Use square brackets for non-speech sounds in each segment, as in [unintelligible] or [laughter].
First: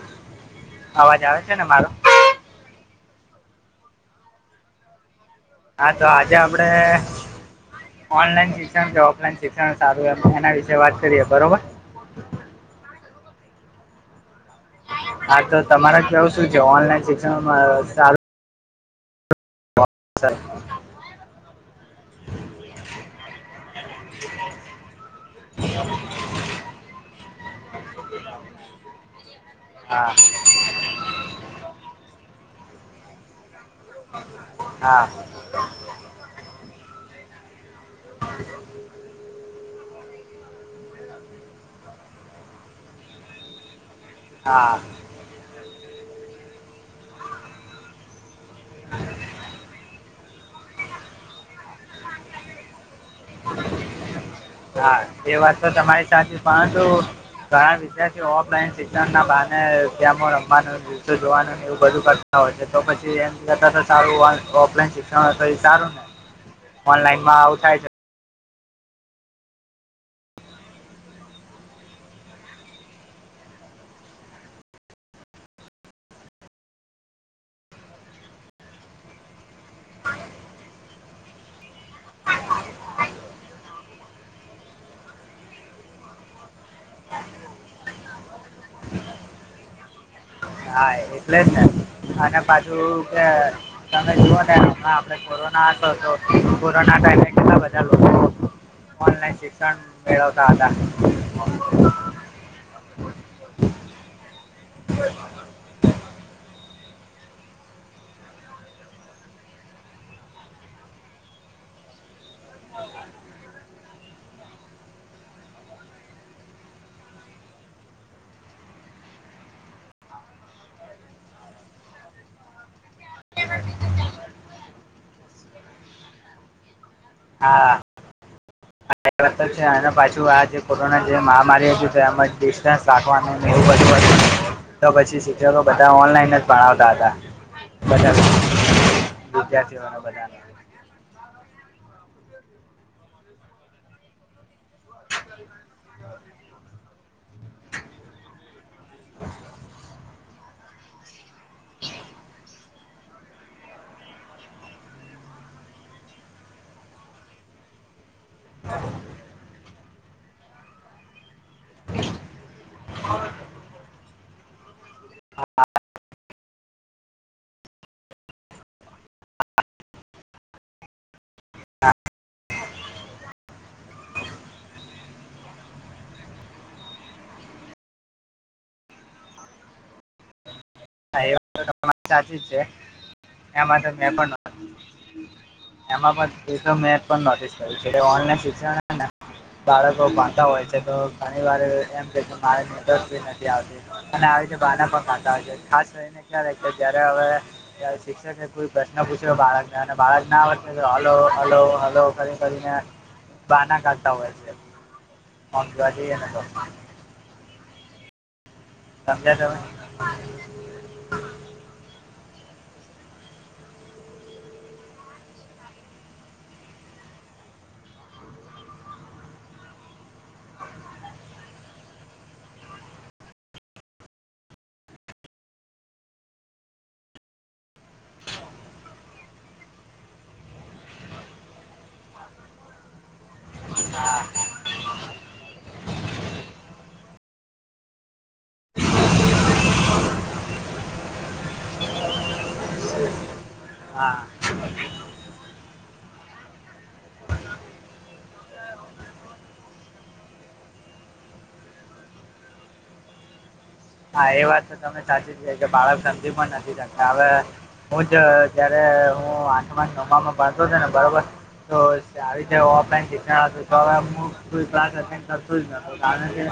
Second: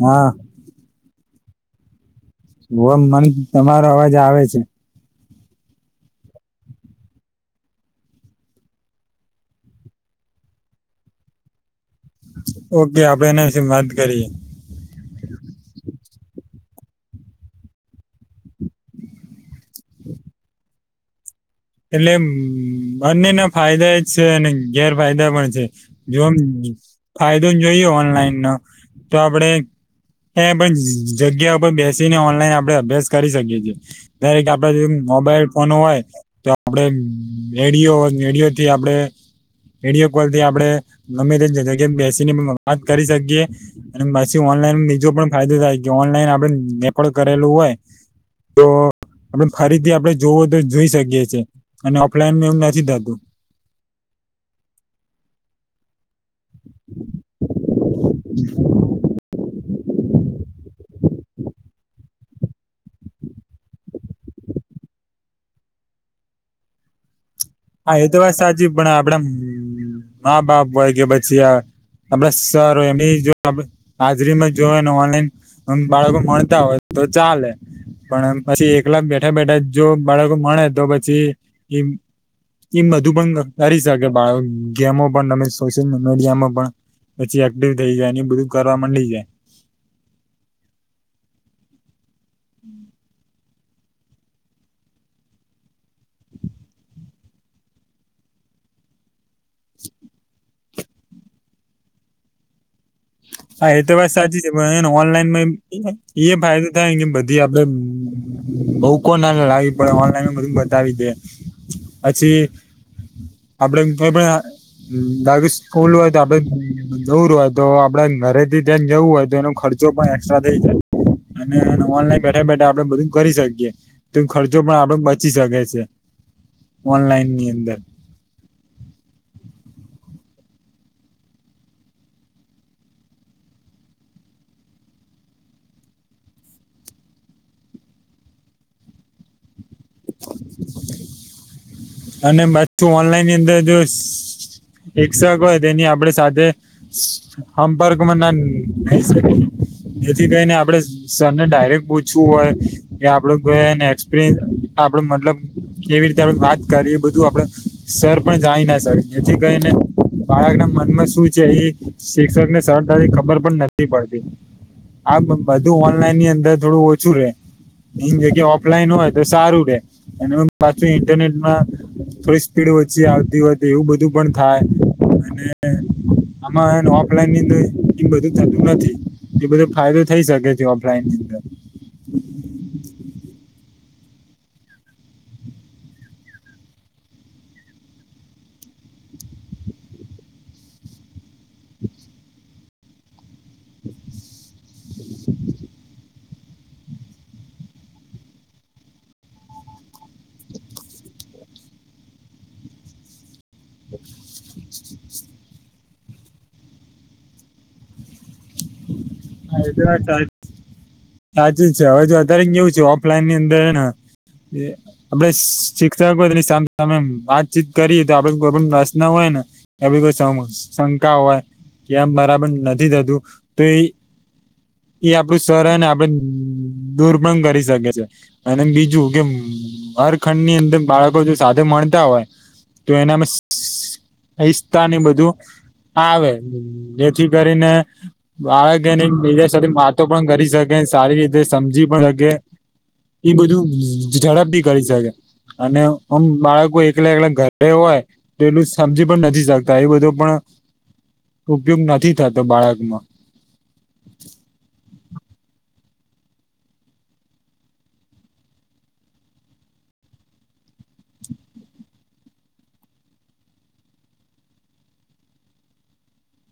હા અવાજ આવે છે ને મારો હો મને તમારો અવાજ આવે છે હા તો આજે આપડે ઓનલાઈન શિક્ષણ કે ઓફલાઈન શિક્ષણ સારું એના વિશે વાત કરીએ બરોબર ઓકે આપડે એના વિશે વાંધ કરીએ હા તો તમારા કેવું શું છે ઓનલાઈન શિક્ષણમાં સાાય એટલે બંનેના ફાયદા જ છે અને ગેરફાયદા પણ છે જેમ ફાયદો જોઈએ ઓનલાઈન નો તો આપડે હા એ પણ જગ્યા પર બેસીને ઓનલાઈન આપડણે અભ્યાસ કરી શકીએ છીએ દરેક આપડે જે હા મોબાઈલ ફોન હોય આપડે રેડિયો રેડિયો થી આપડે વિડયો કોલ થી આપણે ગમે તે જગ્યા બેસીને પણ વાત કરી શકીએ અને પછી હા ઓનલાઈન બીજો પણ ફાયદો થાય કે ઓનલાઈન આપડે રેકોર્ડ કરેલું હોય તો આપ ફરીથી આપડે જોવું તો જોઈ શકીએ છીએ અને ઓફલાઈનને એવું નથી થતું હા એ વાત તો તમારી સાથેચ પરંતુ ઘણા વિદ્યાર્થીઓ ઓફલાઈન બાને રમાં રમવાનો દિવસ જોવાનું એવું બધું કરતા હોય છે તો પછી એમ કરતા તો સારું ઓફલાઈન શિક્ષણ એ સારું ને ઓનલાઈનમાં આવું થાય છે હા એ તો વાત સાચી પણ આપડા મા બાપ હોય કે પછી આપડે સારું એમ જો હાજરીમાં જોને ઓનલાઈન અને બાળકો મળતા હોય તો ચાલે પણ પછી એકલા બેઠા બેઠા જો બાળકો મળે તો પછી એ એ બધું પણ કરી શકે બાળ ગેમો પણ તમે સોશિયલ મીડિયામાં પણ પછી એક્ટિવ થઈ જાય એ બધું કરવા માંડી જાય હા એટલે જ અને બાજુ કે તમે જોવોને હમ આપે કોરોના તો કોરોના ટાઈમે કેટલા બધા લોકો ઓનલાઈન શિક્ષણ મેળવતા હતા હ [inaudible] હા એ તો વાત સાચી છેને ઓનલાઈન એ ફાયદો થાય કે બધી આપડે બઉ કો ના લાવી પડે, ઓનલાઈન બધું બતાવી દે પછી. આપડે ખલું હોય તો આપડે દવર હોય તો [unintelligible] આપડા ઘરે થી જરાક જવું હોય તો એનો ખર્ચો પણ એક્સ્ટ્રા થઈ જાય. અને ઓનલાઈન બેઠા બેઠા આપડે બધું કરી શકીએ. તો ખર્ચો પણ આપડે બચી શકે છે ઓનલાઈન ની હા અંદર છે અને પાછું આ જે કોરોના જે મહામારી હતી તેજ ડિસ્ટન્સ રાખ વ તો પછી શિક્ષકો બધા ઓનલાઈન જ ભણાવતા હતા બધા વિદ્યાર્થીઓને ઓ [inaudible] અને બધુ ઓનલાઈન ની અંદર જો એ્રાય તેની આપડે સાથે સંપર્કમાં ના જેથી કરીને, આપણે સરને ડાયરેક્ટ પૂછવું હોય. એ આપડું એક્સપરય આપડે મતલબ કેવી રીતે આપ વાત કરીએ બધું આપડે સર પણ જાયના સર જેથી કરીને બાળક ના મનમાં શું છે એ શિક્ષકને સરળતાથી ખબર પણ નથી પડતી. આ બધું ઓનલાઈનની અંદર થોડું ઓછું રે. જગ્યા ઓફલાઈન હોય તો સારું રે અને પાછું ઇન્ટરનેટમાં થોડી સ્પીડ ઓચી આવતી હોય એવું બધું પણ થાય અને આમાં ઓફલાઈન બધું થતું નથી એ બધો ફાયદો થઈ શકે છે. ઓફલાઈનની હા, એ અંદર વાત તો તમારી સાચી જ છે એમાં તો મેં પણ એમાં પણ મે પણ નોટિસ કરી છે ઓનલાઇન શિક્ષણને બાળકો બાતા હોય છે તો ઘણી વાર એમ કે મારે નોટસ બી નથી આવતી. અને આવી રીતે બાના પણ ખાતા હોય છે ખાસ કરીને ક્યાય કે જયારે હવે યાર શિક્ષકે એ કોઈ પ્રશ્ન પૂછ્યો બાળકને અને બાળક ના આવ હલો હલો હલો કરી કરીને બાના કાઢતા હોય છે મોવા જઈએ ને તો. સમજ્યા હ, તમે એબી વાત તારી સાચું જ છે હવે જો અત્યારે કેવું છે ઓફલાઈન ની અંદર આપડે શિક્ષકો હોય તેની સામે સામે વાતચીત કરીએ તો આપડે કોઈ પણ રસ ના હોય ને. એ કોઈ શંકા હોય કે આમ બરાબર નથી થતું તો ઈ એ આપણું સરહ અને આપડ દૂર પણ કરી શકે છે. અને બીજું કે હરખંડની અંદર બાળકો જો સાથે મળતા હોય. તો એનામે હીસ્તા ની બધું આવે જેથી કરીને બાળક એને બીજા સાથે વાતો પણ કરી શકે સારી રીતે સમજી પણ શકે‌. એ બધું હા ઝડપથી કરી શકે. અને આમ બાળકો એકલા એકલા ઘરપે હોય. પલું સમજી પણ નથી શકતા એ બધો પણ ઉપયોગ નથી થતો બાળકમાં. હા, એ વાત તો તમે સાચી છે કે બાળક સમજી પણ નથી શકતા હવે હું જ ત્યારે હું આઠમા નવમાં ભણતો તો ને બરોબર તો આવીતે ઓફલાઈન હત તો હવે હું કોઈ ક્લાસ અટેન્ડ કરતો જ ન. કારણ કે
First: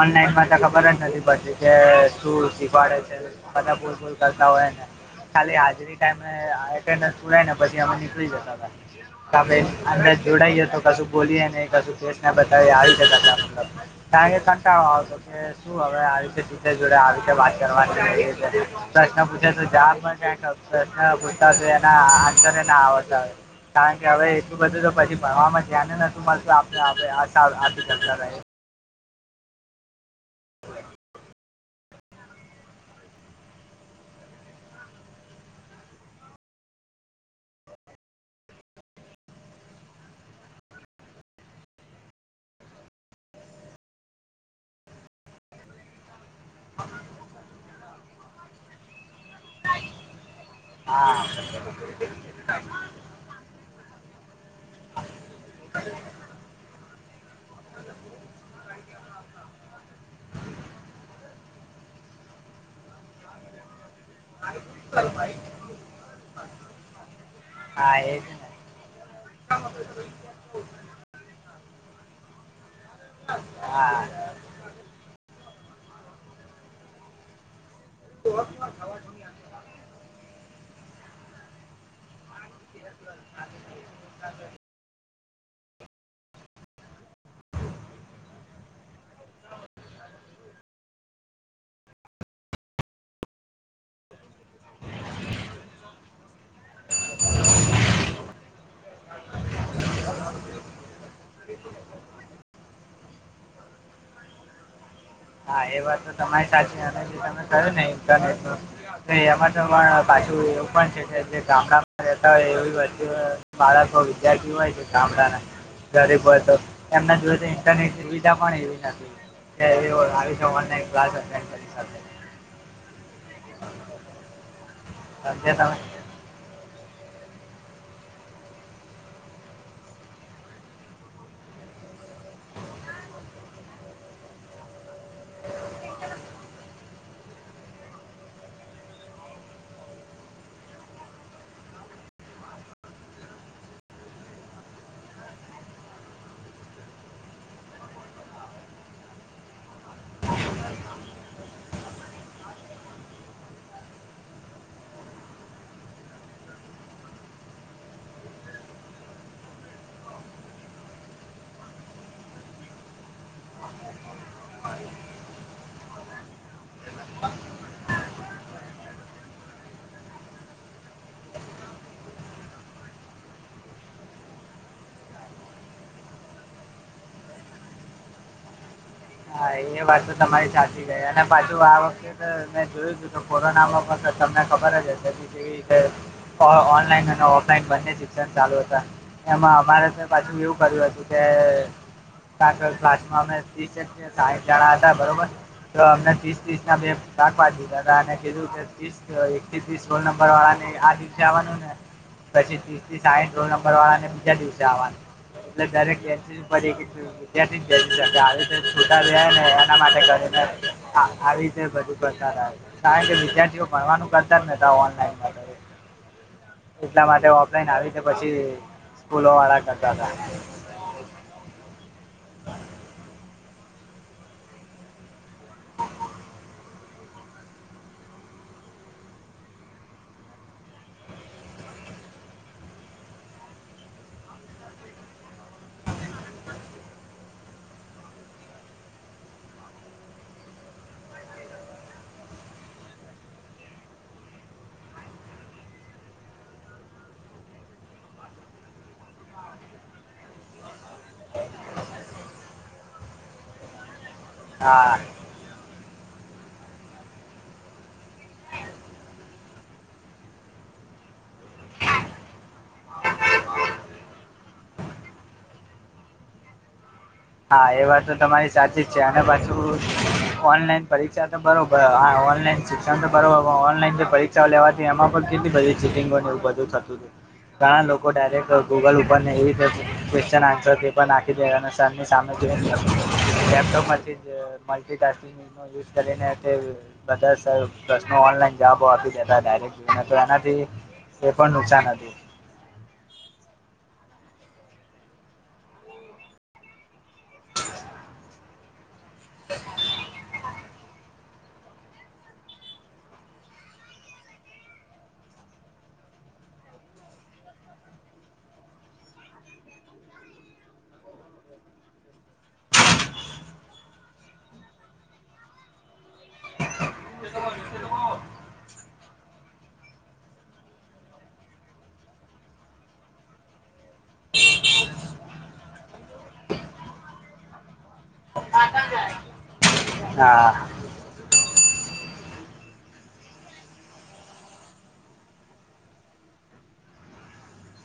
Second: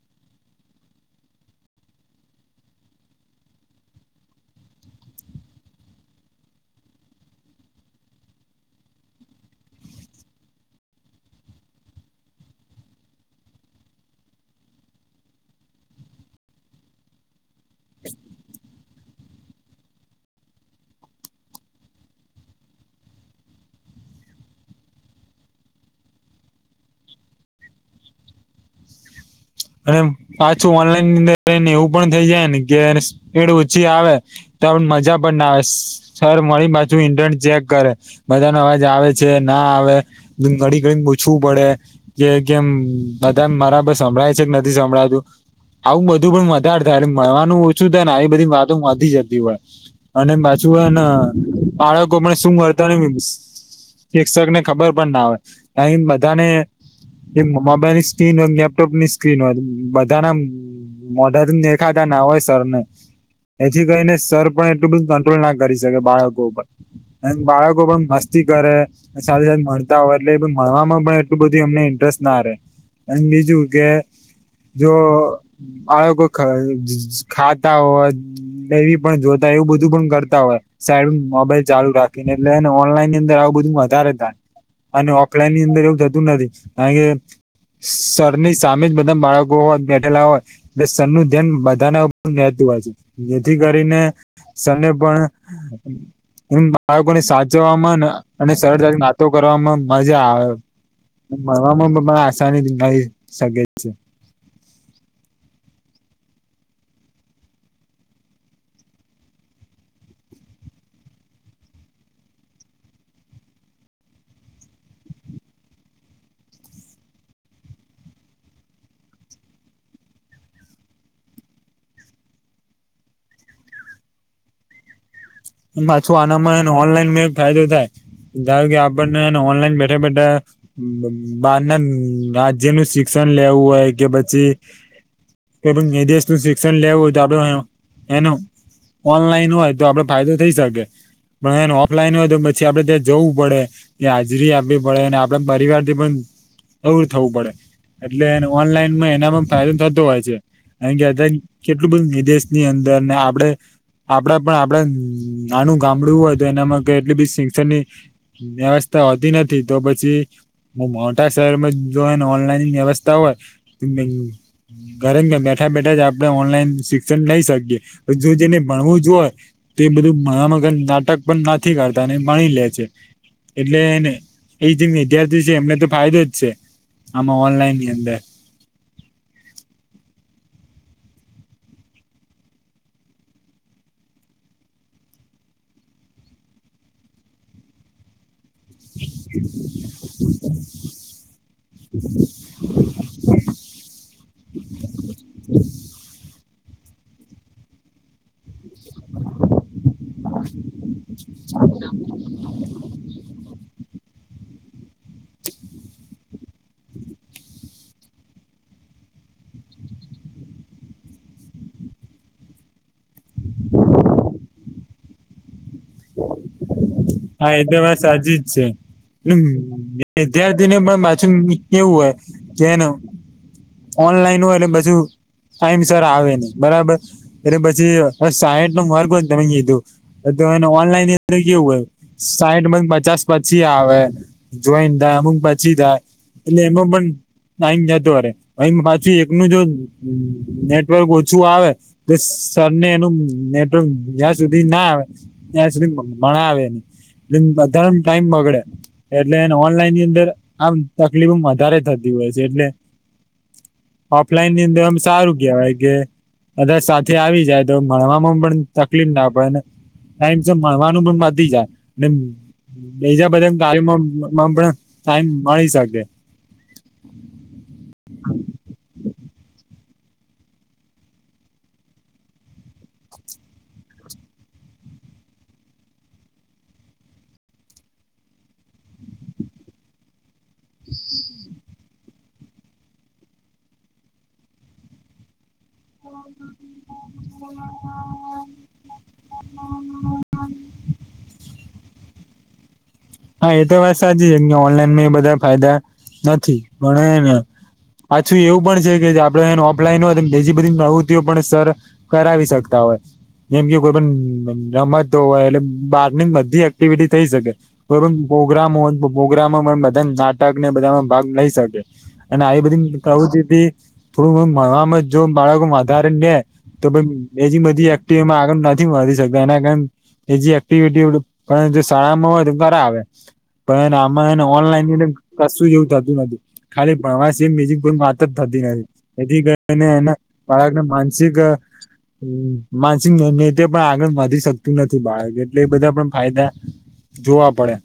ઓનલાઈનમાં તો ખબર જ નથી પડતી. જે સુર શીખવાડે છે બધા ભૂલ ભૂલ કરતા હોયે ને. ખાલી હાજરી ટાઈમે અટેન્ડન્સ પુરાય ને પછી અમે નીકળી જતા હતા. અમે જોડાઈએ તો કશું બોલીએ ને કશું કેસ ના બતાવીએ આવી જ મતલબ. [unintelligible] કે શું હવે આવી જોડે આવી રીતે વાત કરવાની પ્રશ્ન પૂછે તો જ ક પ્રશ્ન પૂછતા એના આન્સરે ના આવડતા. કારણ કે હવે એટલું બધું તો પછી ભણવામાં જ્યા ને નતું મળતું આપ આપ અને પાછું ઓનલાઈનની અંદરને એવું પણ થઈ જાય ને કે સ્પીડ ઓછી આવે. ત મજા પણ ના આવે સર મળી પાછું ઇન્ટર ચેક કરે [unintelligible] મજાનો અવાજ આવે છે ના આવે ઘડી ઘડીને પૂછવું પડે કે કેમ બધા મારા બ સંભળાય છે કે નથી સંભળાતું [unintelligible] આવું બધું પણ વધારે થાય એટલે મળવાનું ઓછું થાય ને એ બધી વાતો વધી જતી હોય અને પાછું હેના હા બાળકો પણ શું મળતા ની શિક્ષક ને ખબર પણ ના હોય ક બધાને એ મોબાઈલની સ્ક્રીન લેપટોપની સ્ક્રીન હોય બધાના મોઢા દેખાતા ના હોય સરને. એથી કરીને સર પણ એટલું બધું કંટ્રોલ ના કરી શકે બાળકો ઉપર અને બાળકો હા પણ એજ મસ્તી ને કરે સાથે સાથે મળતા હોય એટલે એ પણ ભણવામાં પણ બધું એમને ઇન્ટરેસ્ટ ના રે અને બીજું કે હા. જો આળ ખાતા હો નવી પણ જોતા એવું બધું પણ કરતા હોય સાઈડ મોબાઈલ ચાલુ રાખીને એટલે ઓનલાઈનની અંદર આવું બધું વધારે અને ઓકલા ની અંદર એવું થતું નથી કારણ કે સર તમે જ બધા બાળકો હોય બેઠેલા હોય એટ સન નું ધ્યાન બધાના ઉપર નતું હોય છે જેથી કરીને સરને પણ એમ બાળકો ને સાચવવામાં ને અને સરળતાથી નાતો કરવામાં મજા આવે મળવામાંને આસાની મળી શકે છે હા એ વાત તો તમારી સાચી અને જે તમે કરો ને ઇરનેટ એમાં તો પણ પાછું એવું પણ છે કે જે ગામડામાં બેતા હોય એવી વસ્તીુ માળ તો વિદ્યાર્થી હોય છે ગામડાના ગરીબ હોય તો એમના જોડે તો ઇન્ટરનેટ સુવિધા પણ એવી નથી એ આવી સવાના અત સાજે તમે શું આનામાંને ઓનલાઈનમાં ફાયદો થાય ધારો કે આપણને ઓનલાઈન બેઠા બેઠા. બાર ના રાજ્ય ન શિક્ષણ લેવું હોય કે પછી. તો નિદેશ નું શિક્ષણ લેવું હોય તો આપડે એનું ઓનલાઈન હોય તો આપડે ફાયદો થઈ શકે પણ એને ઓફલાઈન હોય તો પછી આપડે ત્યાં જવું પડે. એ હાજરી આપવી પડે અને આપડ પરિવાર થી પણ દવર થવું પડે એટલે ઓનલાઈનમાં એનામાં ફાયદો થતો હોય છે. એ કેતા કેટલું બધું વિદેશ ની અંદર ને આપડે આપડા પણ આપડ આનું ગામડું હોય તો એનામાં એટલી બ શિક્ષણ વ્યવસ્થા હોતી નથી તો પછી. હ મોટા શહેરમાં જોને ઓનલાઈન વ્યવસ્થા હોય તો ઘરે ઘર બેઠા બેઠા જ આપડણે ઓનલાઈન શિક્ષણ લઈ શકીએ જો જેને ભણવું જ હોય. તે બધું મગર નાટક પણ ના કાઢતા માણી લે છે. એટલેને એ જે વિદ્યાર્થી છે એમને તો ફાયદો જ છે. આમાં ઓનલાઇન અંદર હા એ વાતો તમારી સાચી ગઈ અને પાછું આ વખતે મેં જોયું હતું તો કોરોનામાં પણ તમને ખબર જ હ. એવી રીતે ઓનલાઈન અને ઓફલાઈન બંને જ. ચાલુ એમાં અમારે પાછું એવું કર્યું હતું કે પાછળ ક્લાસ માં ઈ છે ને સાહીઠ જણા હતા બરોબર તો અમને ત્રીસ ત્રીસ ના બે શાક પા દીધા હતા અને કીધું કે એક થીસ સોળ નંબર વાળા ને આ દિવસે આવવાનું ને પછીથી સા રો નંબર અને બીજા દિવસે આવવાની. એટલે દરેક એ પડી વિદ્યારથી જ આવે છૂતા જાય ને એના માટે કરીને આવી રીતે બધું પસાર આવે કારણ કે વિદ્યાર્થીઓ ભણવાનું કરતા જ ને ત ઓનલાઈન એટલા માટે હા એ ઓફલાઈન તો આવી વાર રીતે સાચ જ પછી છે સ્કૂલો વાળા કરતા હતા હ જ્યાં પણ પાછું કેવું હોય જેને ઓનલાઈન હોય એટછું. [unintelligible] ટાઈમ સર આવે ને બરાબર. એટલે પછી સાઈઠ નો માર્ગ હો તમે કીધું. ઓનલાઈન અદર કેવું હોય સાઠ બંધ પચાસ પછી આવે જોઈન થાય અમુક પાછી થાય એટલે એમાં પણ નામ જતો અરે અછી એકનું જો નેટવર્ક ઓછું આવે એ સરને એનું નેટવર્ક જ્યાં સુધી ના આવે ત્યાં સુધી મણા આવે ને બધા ટાઈમ બગડે એટલે એને ઓનલાઈન ની અંદર આમ તકલીફ વધારે થતી હોય છે એટલે ઓફલાઈન ની અંદર, હા એમ સારું. કવાય કે બધા સાથે આવી જાય તો ભણવામાં પણ તકલીફ ના પડેને ટાઈમ છે મળણવાનું પણ બાંધી જાય. બીજા બધા કારમાં પણ ટાઈમ મળી શકે. હા એ વાત તો તમારી સાચી જ છે અને પાછું ઓનલાઈન પરીક્ષા તો બરોબર ઓનલાઈન શિક્ષણ તો કર ઓનલાઈન જે પરીક્ષાઓ લેવાથી એમાં પણ કેટલી બધી ચીટીિંગોની ઉપર થતું હતું ઘણા લોકો ડાયરેક્ટ ગૂગલ ઉપર એવી ક્વેશ્ચન આં સર તે પણ નાખી દેવા અને સરની સામે જોઈને લેપટોપમાંથી જ મલ્ટિટાસ્કિંગ યુઝ કરીને તે બધા પ્રશ્નો ઓનલાઈન જવાબો આપી દેતા ડાયરેક્ટ જોઈને તો એનાથી એ પણ નુકસાન હતી. હા એ તો વાત સાચી છે કે ઓનલાઈનમાં એ બધા ફાયદા નથી ભણ ને પાછું એવું પણ છે કે આપડે એ ઓફલાઈન હોય બીજી બધી પ્રવૂત્તિઓ પણ સર કરાવી શકતા હોય. જેમ કે કોઈ પણ રમતતો હોય એટલે બહારની બધી એક્ટિવિટી થઇ શકે. પ્રોગ્રામ પ્રોગ્રામમાં બધા નાટક ને બધામાં ભાગ લઈ શકે. અને આવી બધી કુંથી થોડુંણવામાં જો બાળકો વધારેને તો ભ એ જ બધી એક્ટિવ એમાં આગળ નથી મળી શકતા એના કારણે એજી એક્ટિવિટી જો શાળામાં હોય તો કરાવે પણ આમાંને ઓનલાઈન કશું જે એવું થતું નથી. ખાલી ભણવાસી બીજી કોઈ વાત જ થતી નથી એથી એના હા બાળકને માનસિક હ માનસિક નૈત્ય પણ આગળ વધી શકતું નથી બાળક એટલે એ બધા પણ ફાયદા જોવા પડે.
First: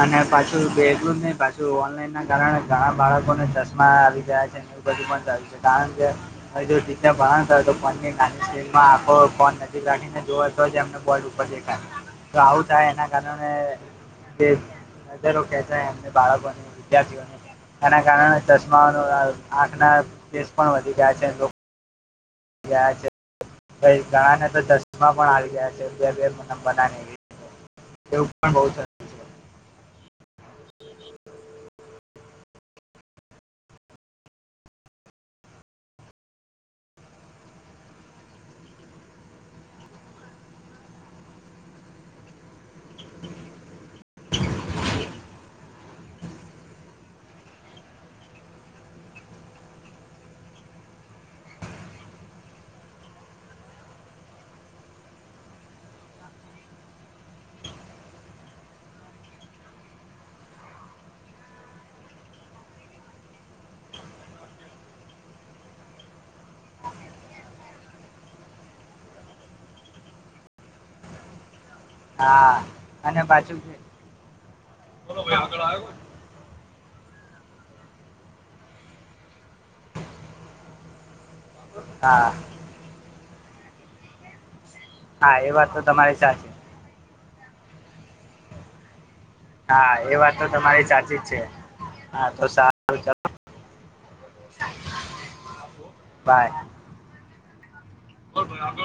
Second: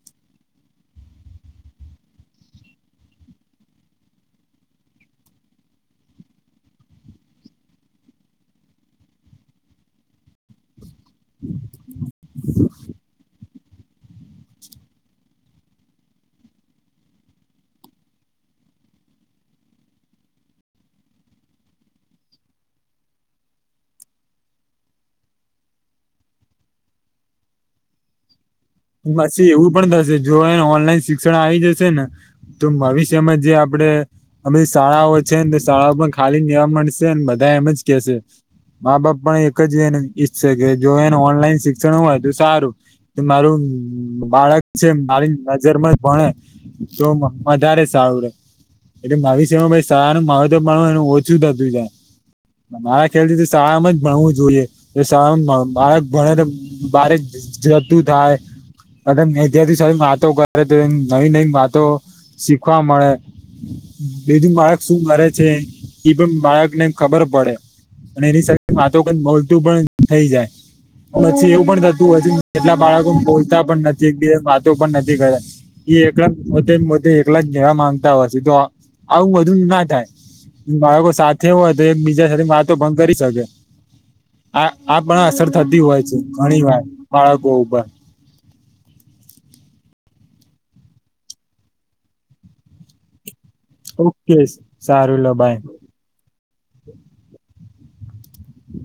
અને પાછું બેગું નહ પાછું ઓનલાઈન ના કારણે ઘણા બાળકોને ચશ્મા આવી ગયા છે. એવ બધું પણ સારીું છે કારણ કે હવેી ભણ તો ફોનની નાની સ્ક્રિનમાં આખો ફોન રાખીને જો એમ ડર તો આવું થાય એના કારણે જ નજરો કેતા એમને બાળકોને વિદ્યાર્થીઓને એના કારણે ચશ્માનો આંખના કેસ પણ વધી ગયા છે. ગયા છે પ ઘણા ને તો ચશ્મા પણ આવી ગયા છે બે બે નંબર ના. એવું પણ બહુ સું. પછી એવું પણ થશે જો એને ઓનલાઈન શિક્ષણ આવી જશે ને તો ભવિષ્યમાં જે આપડે અમે શાળાઓ છે ને તો શાળાઓ પણ ખાલી નવા મળશે બધા એમ જ કેશે મા બાપ પણ એક જ એ ઈચ્છે કે જો એને ઓનલાઈન શિક્ષણ હોય તો સારું. [unintelligible] બાળક છે મારી નજર જ ભણે તો વધારે સારું રે. એટલે માવિષ્યમાં સારું મા તો પણ એ ઓછું થતું છે. મારા ખ્યાલ થી શાળામાં જ ભણવું જોઈએ શાળામાં બાળ ભણે તો બારે જતું થાય ત્યારથી સ વાતો કરે તો એ નવી નવી વાતો શીખવા મળે બીજું બાળક શું મરે છે એ પણ બાળક ને એમ ખબર પડે અને એની સાથે વાતો ક બલતું પણ થઈ જાય પછી એવું પણ થ હ હા કેટલા બાળકો અને પાછું બોલતા પણ નથી વાતો પણ નથી બોલો કરતા. ભાઈ આગળ આવ્યો એકલા પોતેતે એકલા જ જવા માંગતા હોય છે તો આવું બધુ ના થાય. બાળકો સાથે હોય તો એક બીજા હા સાથે વાતો ભંગ કરી શકે. આ આ પણ હા અસર એ વાત તો થતી હોય છે તમારી સાચી ઘણી વાર બાળકો ઉપર. હા એ વાત તો તમારી સાચી જ છે. હા તો સારું. ચાલો ઓકે સારું લ બાય બાય આપળ